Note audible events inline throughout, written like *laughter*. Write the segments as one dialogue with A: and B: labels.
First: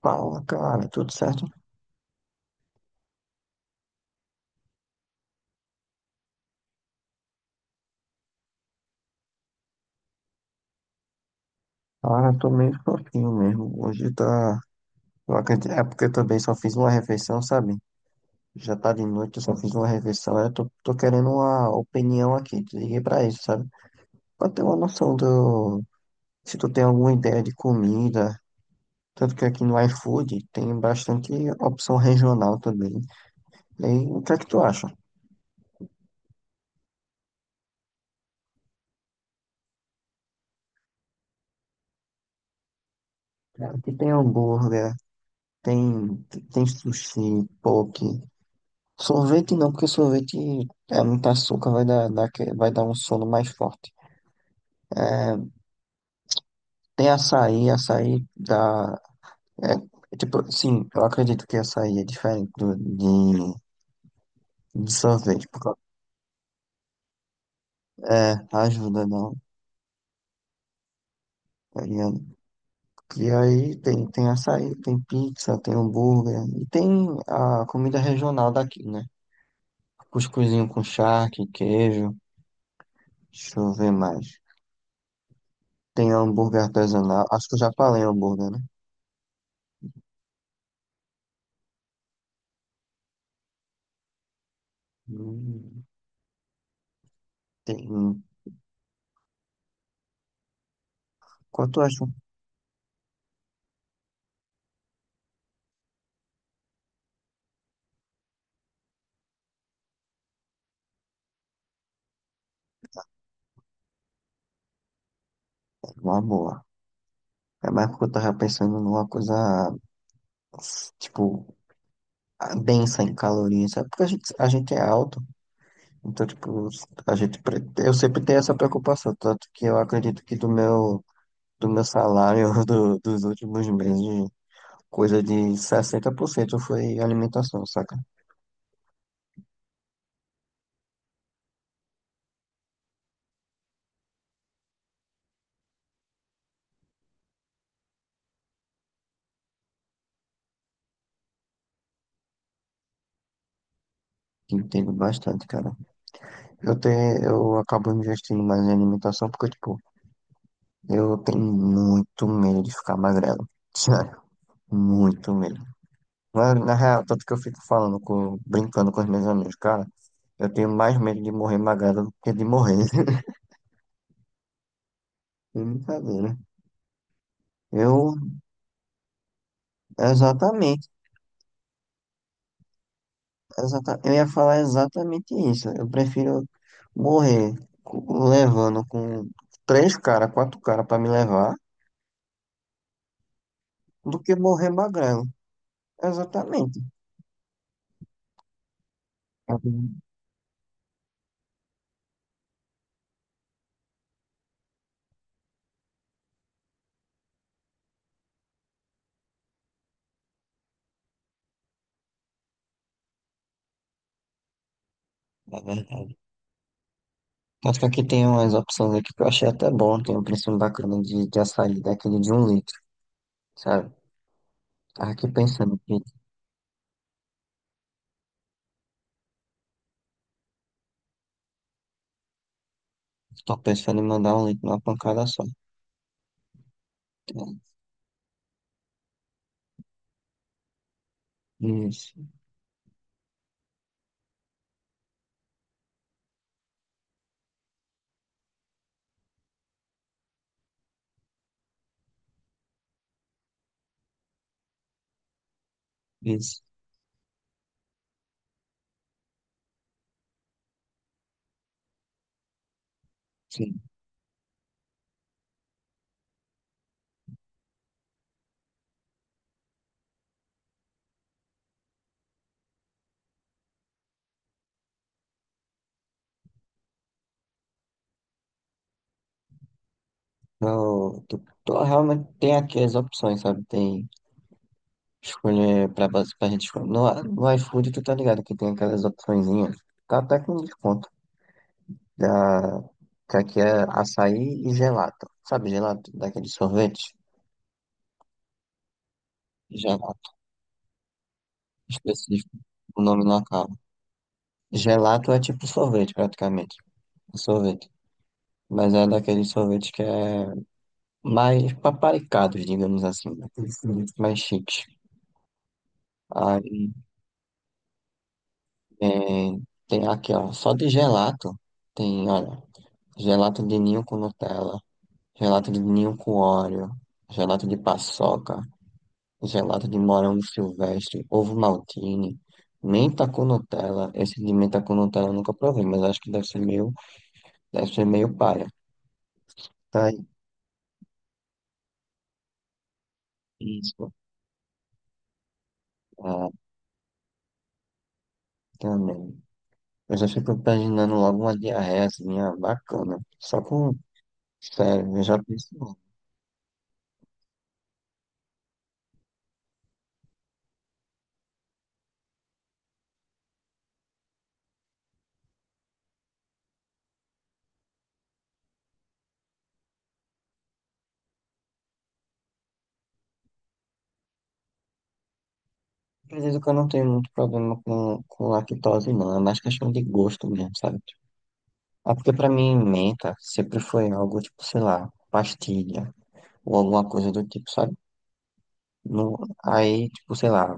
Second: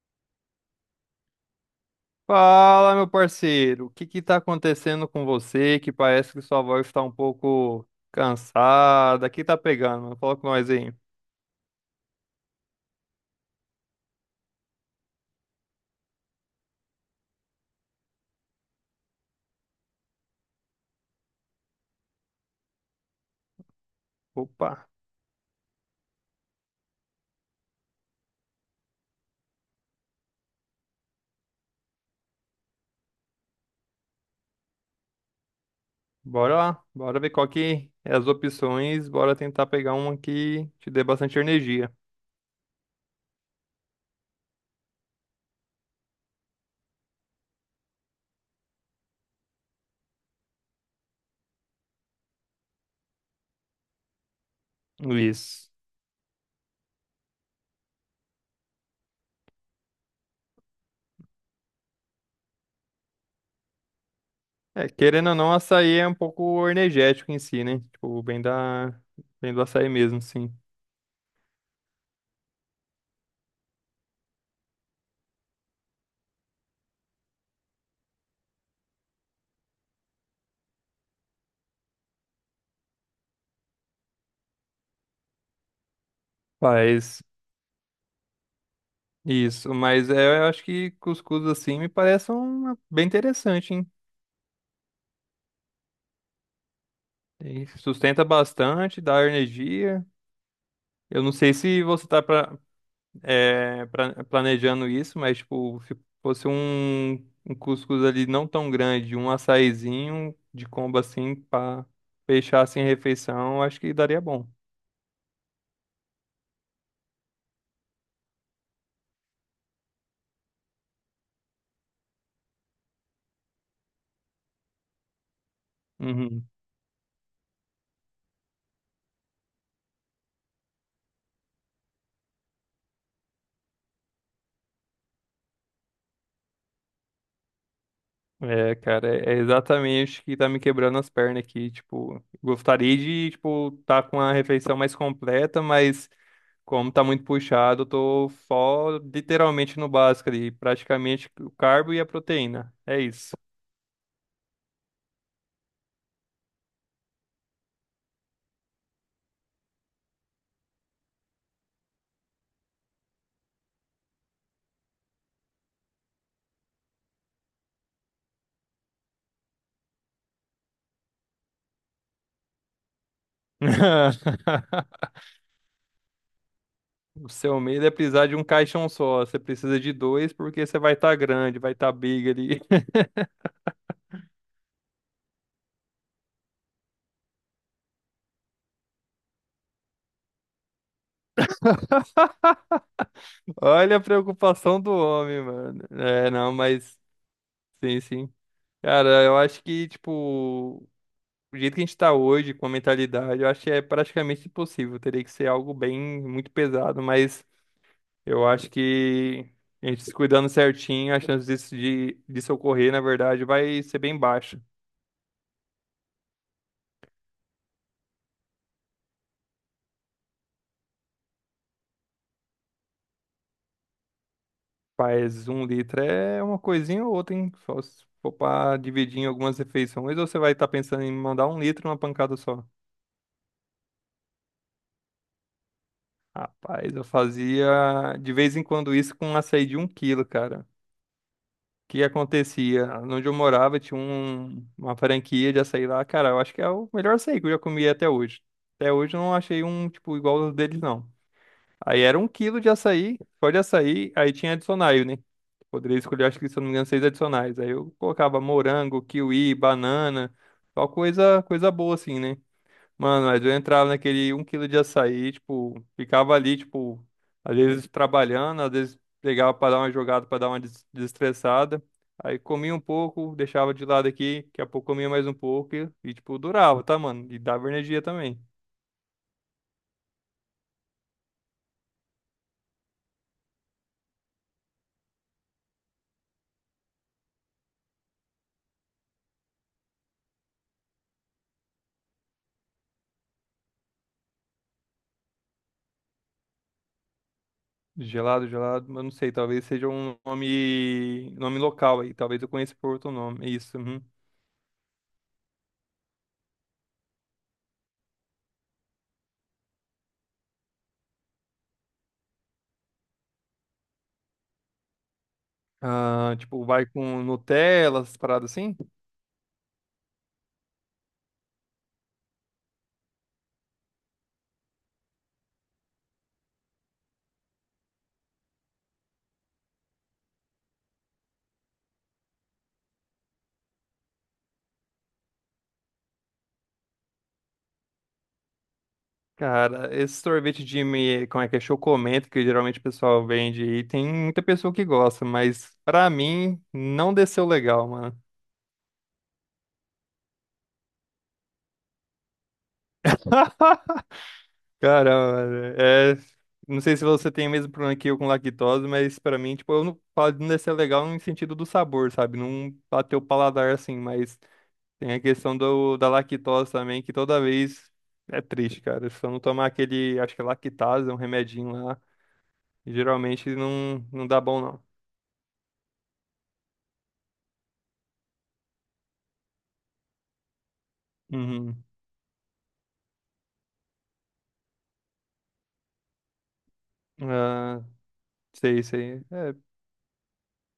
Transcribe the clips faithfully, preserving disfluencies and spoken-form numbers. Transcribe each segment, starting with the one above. A: Fala, cara, tudo certo?
B: Fala, meu parceiro, o que que tá acontecendo com você? Que parece que sua voz tá um pouco cansada. O que tá pegando, mano? Fala com nós aí.
A: Cara, tô meio fraquinho mesmo. Hoje tá. Eu acredito... É porque eu também só fiz uma refeição, sabe? Já tá de noite, eu só fiz uma refeição. Eu tô, tô querendo uma opinião aqui. Te liguei pra isso, sabe? Pra ter uma
B: Opa,
A: noção do. Se tu tem alguma ideia de comida. Tanto que aqui no iFood tem bastante opção regional também. E aí, o que é que tu acha?
B: bora lá, bora ver qual que é as opções, bora tentar pegar uma que te dê bastante energia.
A: Aqui tem hambúrguer, tem, tem, sushi, poke. Sorvete não, porque sorvete é muito açúcar, vai dar, dar, que- vai dar um sono mais forte.
B: Isso.
A: Tem açaí, açaí dá. É, é tipo, sim, eu acredito que açaí é diferente do, de,
B: É,
A: de
B: querendo ou
A: sorvete.
B: não,
A: por causa-
B: açaí é um pouco energético em si, né? Tipo, bem
A: É,
B: da,
A: ajuda, não.
B: bem do açaí mesmo, sim.
A: Tá ligado? E aí tem, tem açaí, tem pizza, tem hambúrguer, e tem a comida regional daqui, né? Cuscuzinho com charque, queijo, deixa eu ver mais. Tem hambúrguer
B: Mas,
A: artesanal, acho que eu já falei hambúrguer, né?
B: isso. Mas é, eu acho que cuscuz assim me parece uma bem interessante, hein?
A: Hum.
B: E
A: Tem
B: sustenta bastante, dá energia. Eu não sei
A: Quanto
B: se
A: eu
B: você
A: acho
B: está pra, é, planejando isso, mas tipo, se fosse um, um cuscuz ali não tão grande, um açaizinho de combo assim para fechar assim a refeição, eu acho que daria bom.
A: uma boa. É mais porque eu tava pensando numa coisa, tipo, ah, densa em calorias, sabe? Porque a gente, a gente é alto, então,
B: Uhum.
A: tipo, a gente, pre- eu sempre tenho essa preocupação, tanto que eu acredito que do meu, do meu salário *laughs* do- dos últimos meses, coisa de sessenta por cento foi alimentação, saca?
B: É, cara, é é exatamente o que tá me quebrando as pernas aqui, tipo, gostaria de, tipo, tá com a refeição mais completa, mas como tá muito puxado, eu tô só literalmente no básico ali, praticamente o carbo e a proteína. É isso.
A: Entendo bastante, cara. Eu tenho, eu acabo investindo mais em alimentação porque, tipo, eu tenho muito medo de ficar magrelo. *laughs* Sério, muito medo. Na, na real, tanto que eu fico falando, com, brincando com os meus amigos, cara, eu tenho mais medo de morrer magrelo do que de morrer. *laughs*
B: *laughs*
A: É brincadeira.
B: O seu medo é
A: Eu,
B: precisar de um caixão só. Você precisa de dois porque você
A: exatamente,
B: vai estar grande, vai estar big ali.
A: exata, eu ia falar exatamente isso. Eu prefiro morrer co- levando com três caras, quatro caras pra me levar,
B: *laughs* Olha a
A: do que morrer
B: preocupação do
A: magrelo.
B: homem, mano. É, não,
A: Exatamente.
B: mas sim, sim. Cara, eu acho que,
A: É
B: tipo, o jeito que a gente tá hoje, com a mentalidade, eu acho que é praticamente impossível. Teria que ser algo bem, muito pesado, mas. Eu acho que a gente se cuidando certinho, a chance disso, de, disso ocorrer, na verdade, vai ser bem baixa.
A: verdade. Tanto que aqui tem umas opções aqui que eu achei até bom. Tem um preço bacana de, de açaí, daquele de um litro, sabe? Tava aqui
B: Mas um
A: pensando. Que
B: litro é uma coisinha ou outra, hein? Só se for pra dividir em algumas refeições, ou você vai estar pensando em mandar um litro numa pancada só?
A: Tô pensando em mandar um link numa pancada só.
B: Rapaz, eu
A: Então,
B: fazia de vez em quando isso com um açaí de um quilo, cara. O que
A: Isso,
B: acontecia? Onde eu morava tinha um- uma franquia de açaí lá. Cara, eu acho que é o melhor açaí que eu já comi até hoje. Até hoje eu não achei um, tipo, igual ao deles, não. Aí era um quilo de açaí, só de açaí, aí tinha adicionais, né? Poderia escolher, acho que se eu
A: isso,
B: não me engano, seis adicionais. Aí eu colocava morango, kiwi, banana, só coisa, coisa boa assim, né? Mano, mas eu
A: sim.
B: entrava naquele um quilo de açaí, tipo, ficava ali, tipo, às vezes trabalhando, às vezes pegava pra dar uma jogada, pra dar uma des- desestressada. Aí comia um pouco, deixava de lado aqui, daqui a pouco comia mais um pouco e, e, tipo, durava, tá, mano? E dava energia também.
A: Eu tô, tô- realmente tem aqui as opções, sabe? Tem escolher pra, base- pra gente escolher. No, no iFood, tu tá ligado que tem aquelas opçõezinhas. Tá até com desconto. Da, que aqui é açaí e gelato. Sabe, gelato? Daquele sorvete?
B: Gelado, gelado, mas não sei, talvez seja um
A: Gelato,
B: nome, nome local aí, talvez eu
A: específico.
B: conheça por
A: O
B: outro
A: nome na
B: nome, é
A: cara.
B: isso. Uhum.
A: Gelato é tipo sorvete, praticamente. É sorvete. Mas é daquele sorvete que é mais paparicados, digamos assim, né? Aqueles produtos mais chiques.
B: Ah, tipo, vai
A: Aí
B: com Nutella, essas paradas assim?
A: é, tem aqui, ó, só de gelato, tem, olha, gelato de ninho com Nutella, gelato de ninho com Oreo, gelato de paçoca, gelato de morango silvestre, ovo maltine, menta com Nutella. Esse de menta com Nutella eu nunca provei, mas acho que deve ser meio, deve ser meio paia.
B: Cara,
A: Tá
B: esse
A: aí.
B: sorvete de, me- como é que é, chocomento, que geralmente o pessoal vende aí, tem
A: Isso,
B: muita pessoa que gosta, mas pra
A: ah,
B: mim, não desceu legal, mano.
A: também. Eu já fico imaginando logo uma diarreia assim, ah, bacana. Só com
B: *laughs* Cara,
A: Sério, eu já
B: mano,
A: pensei.
B: é... não sei se você tem o mesmo problema que eu com lactose, mas pra mim, tipo, eu não falo de não descer legal no sentido do sabor, sabe? Não bateu o paladar assim, mas... Tem a questão do, da lactose também, que toda vez é triste, cara. Se eu não tomar aquele, acho que é lactase, um remedinho lá, geralmente não, não dá bom, não.
A: Acredito que eu não tenho muito problema com, com lactose, não. É mais questão de gosto mesmo, sabe?
B: Uhum.
A: Ah, porque pra mim, menta sempre foi algo, tipo, sei lá, pastilha ou alguma coisa do tipo,
B: Ah,
A: sabe?
B: sei, sei.
A: No,
B: É,
A: Aí, tipo, sei lá,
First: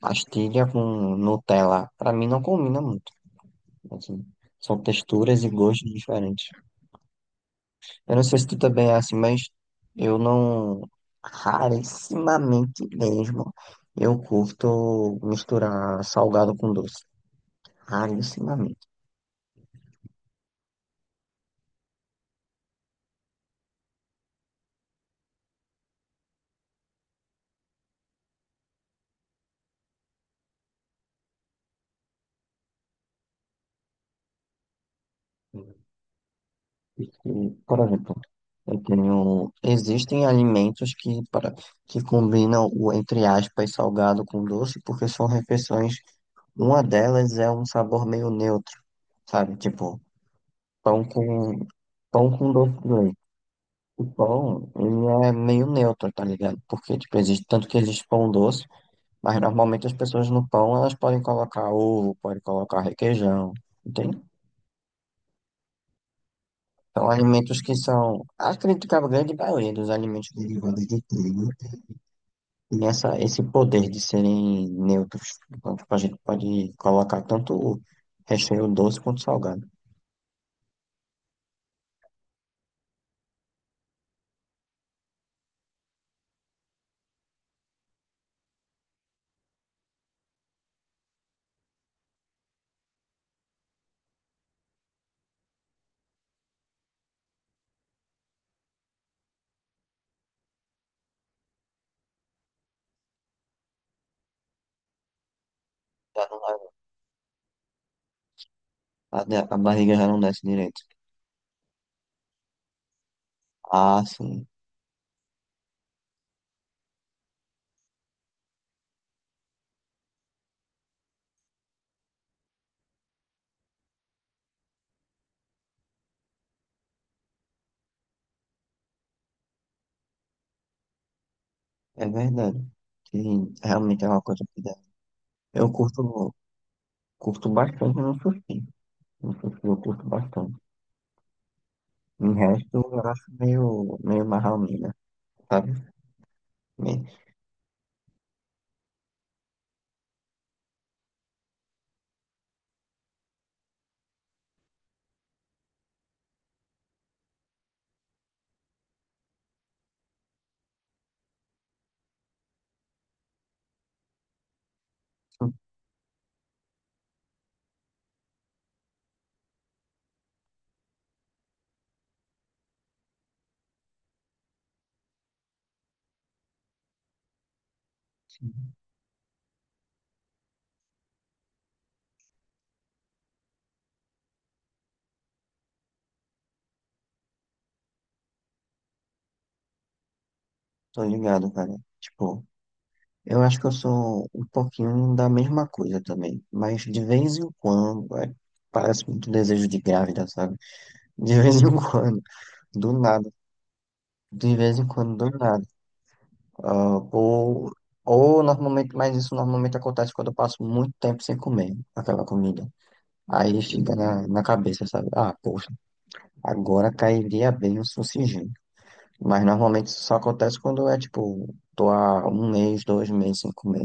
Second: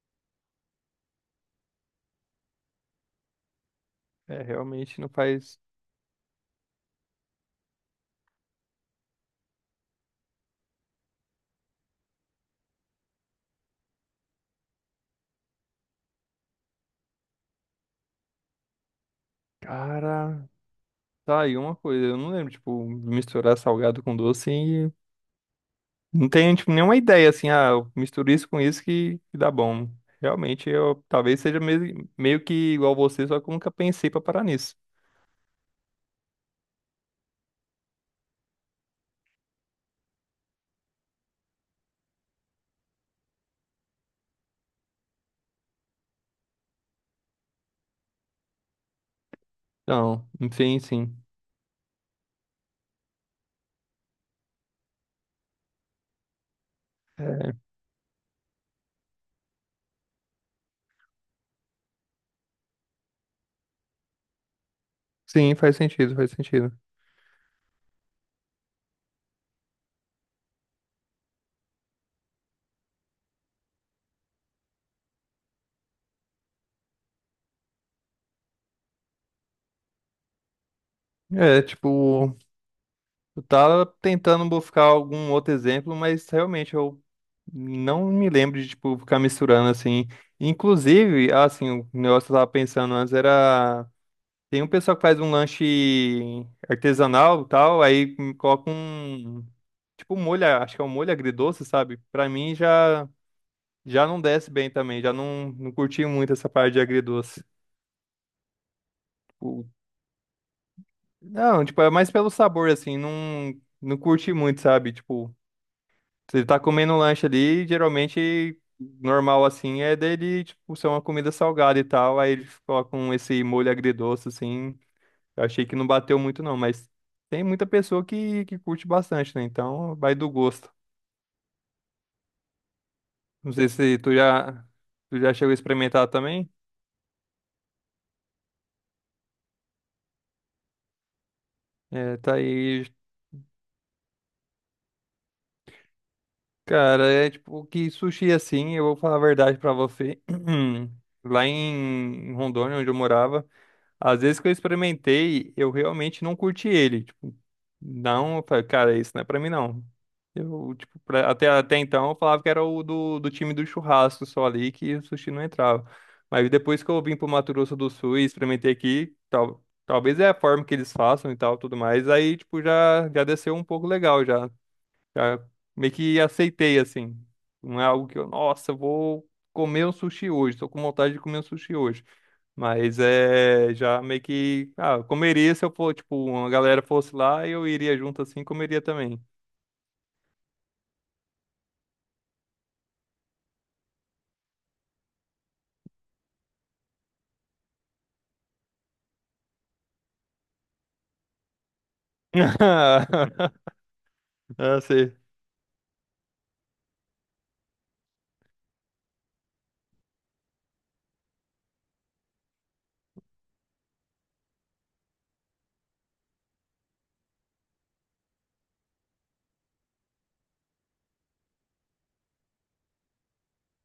A: pastilha com Nutella, pra mim não combina muito assim.
B: é,
A: São
B: realmente não
A: texturas e
B: faz.
A: gostos diferentes. Eu não sei se tu também é assim, mas eu não, rarissimamente mesmo, eu curto misturar salgado com doce. Alucinamento.
B: Cara, tá aí uma coisa. Eu não lembro, tipo, misturar salgado com doce e não tenho, tipo, nenhuma ideia, assim, ah, eu misturo isso com isso que, que dá bom. Realmente, eu talvez seja meio, meio que igual você, só que eu nunca pensei pra parar nisso.
A: Porque, por exemplo, eu tenho. Existem alimentos que, para, que combinam o, entre aspas, salgado com doce, porque são refeições. Uma delas é um sabor meio neutro, sabe? Tipo,
B: Então, enfim,
A: pão
B: sim.
A: com, pão com doce de leite. O pão, ele é meio neutro, tá ligado? Porque, tipo, existe, tanto que existe pão doce, mas normalmente as pessoas no pão, elas podem colocar ovo, podem colocar requeijão. Tem
B: Sim, faz sentido, faz sentido.
A: São alimentos que são, acredito que a grande maioria dos alimentos derivados de trigo tem essa, esse poder de serem neutros. Então, tipo, a gente pode colocar tanto recheio doce quanto salgado.
B: É, tipo, eu tava tentando buscar algum outro exemplo, mas realmente eu não me lembro de, tipo, ficar misturando assim. Inclusive, assim, o negócio que eu tava pensando antes era. Tem um pessoal que faz um lanche artesanal e tal, aí coloca um. Tipo, molho, acho que é um molho agridoce, sabe? Pra mim já, já não desce bem também, já não, não curti
A: Já
B: muito
A: não
B: essa
A: vai-
B: parte de agridoce.
A: a, a
B: Tipo,
A: barriga já não desce direito.
B: não, tipo, é mais pelo sabor, assim, não, não
A: Ah,
B: curti
A: sim,
B: muito, sabe? Tipo, você tá comendo um lanche ali, geralmente normal, assim, é dele, tipo, ser uma comida salgada e tal, aí eles colocam esse molho agridoce, assim, eu achei que não bateu muito não, mas tem muita pessoa que, que curte bastante, né? Então, vai do gosto.
A: é verdade. Que
B: Não sei se
A: realmente é
B: tu
A: uma coisa que
B: já,
A: dá.
B: tu já chegou a
A: Eu
B: experimentar
A: curto,
B: também,
A: curto bastante no sushi. No sushi eu curto bastante.
B: é,
A: Em
B: tá
A: resto,
B: aí.
A: eu acho meio, meio marra-mina, sabe?
B: Cara,
A: Meio-
B: é tipo que sushi assim, eu vou falar a verdade pra você. *clears throat* Lá em em Rondônia, onde eu morava, às vezes que eu experimentei, eu realmente não curti ele. Tipo, não, eu falei, cara, isso não é pra mim não. Eu, tipo, pra- até, até então eu falava que era o do, do time do churrasco só ali, que o sushi não entrava. Mas depois que eu vim pro Mato Grosso do Sul e experimentei aqui, tal, talvez é a forma que eles façam e tal, tudo mais, aí, tipo, já, já desceu um pouco legal já. Já meio que aceitei, assim. Não é algo que eu, nossa, eu vou comer um sushi hoje, tô com vontade de comer um sushi hoje. Mas é, já meio que, ah, eu comeria se eu for, tipo, uma galera fosse lá, eu iria junto assim, e comeria também.
A: Tô ligado, cara. Tipo. Eu acho que eu sou um pouquinho da mesma coisa também, mas de vez em quando, é, parece muito desejo de grávida, sabe? *laughs* De vez em *laughs* quando, do nada,
B: *laughs*
A: de vez
B: Ah,
A: em quando,
B: sei.
A: do nada. Ah, ou, ou normalmente, mas isso normalmente acontece quando eu passo muito tempo sem comer aquela comida. Aí fica na, na cabeça, sabe? Ah, poxa, agora cairia bem o sucingem. Mas normalmente isso só acontece quando é tipo, tô há um mês, dois meses sem comer.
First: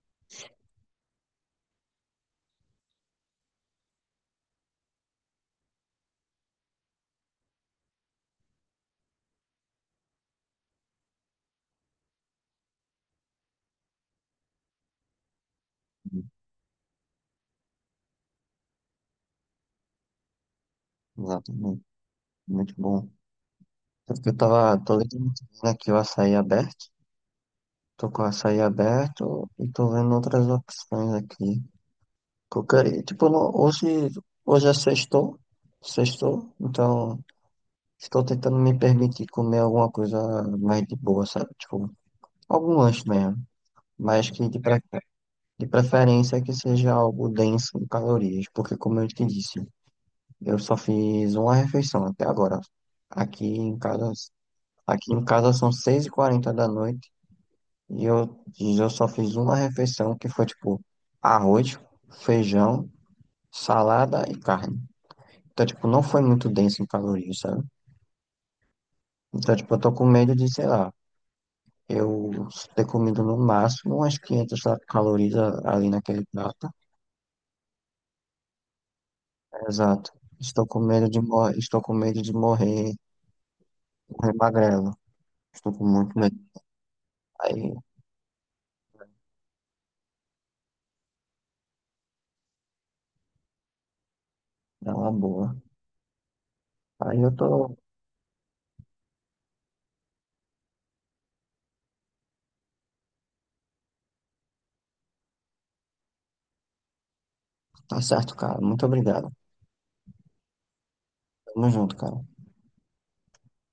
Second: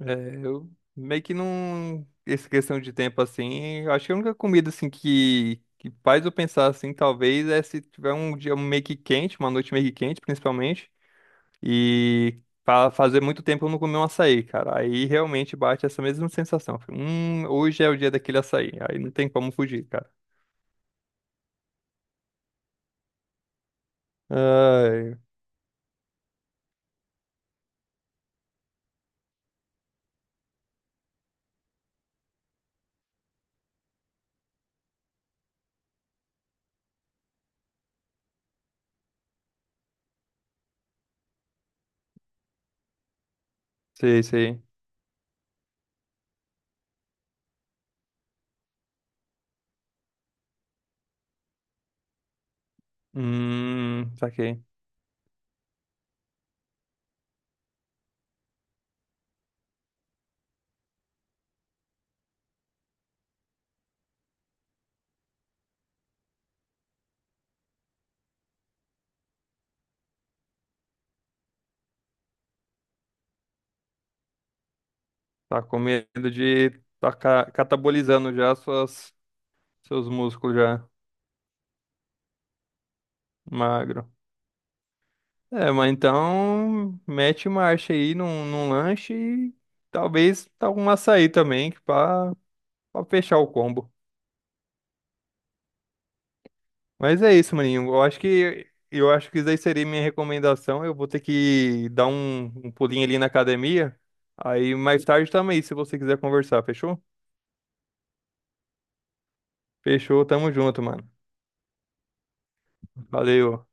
B: É, eu meio que não. Essa questão de tempo assim, eu acho que a única comida assim que, que faz eu pensar assim, talvez, é se tiver um dia meio que quente, uma noite meio que quente, principalmente. E fa- fazer muito tempo eu não comi um açaí, cara. Aí realmente bate essa mesma sensação. Fica. Hum, hoje é o dia daquele açaí. Aí não tem como fugir, cara.
A: Exatamente, muito bom. Tanto que Eu tava, tô
B: Ai,
A: literalmente vendo aqui o açaí aberto. Tô com o açaí aberto e tô vendo outras opções aqui. Qualquer, tipo, no- hoje, hoje é sextou, sextou, então estou tentando me permitir comer alguma coisa mais de boa, sabe? Tipo, algum lanche mesmo,
B: sei,
A: mas que de,
B: sei.
A: pre- de preferência que seja algo denso em calorias, porque como eu te disse, eu só fiz uma refeição até agora. Aqui em
B: Hum,
A: casa,
B: saquei.
A: aqui em casa são seis e quarenta da noite. E eu, e eu só fiz uma refeição que foi tipo arroz, feijão, salada e carne. Então, tipo, não foi muito denso em calorias, sabe? Então, tipo, eu tô com medo de, sei lá, eu ter comido no máximo umas quinhentas calorias
B: Tá
A: a-
B: com
A: ali naquele
B: medo
A: prato.
B: de tá ca- catabolizando já suas, seus
A: Exato.
B: músculos
A: Estou com
B: já
A: medo de morrer, estou com medo de morrer,
B: magro.
A: morrer magrelo.
B: É,
A: Estou com
B: mas
A: muito medo.
B: então mete
A: Aí,
B: marcha aí num, num lanche e talvez tá um açaí também, que pra, pra fechar o combo.
A: dá uma boa. Aí
B: Mas
A: eu
B: é isso,
A: tô,
B: maninho. Eu acho que eu acho que isso aí seria minha recomendação. Eu vou ter que dar um, um pulinho ali na academia. Aí mais tarde também, se você quiser conversar, fechou?
A: tá certo, cara. Muito obrigado.
B: Fechou, tamo junto, mano.
A: Tamo junto, cara.
B: Valeu.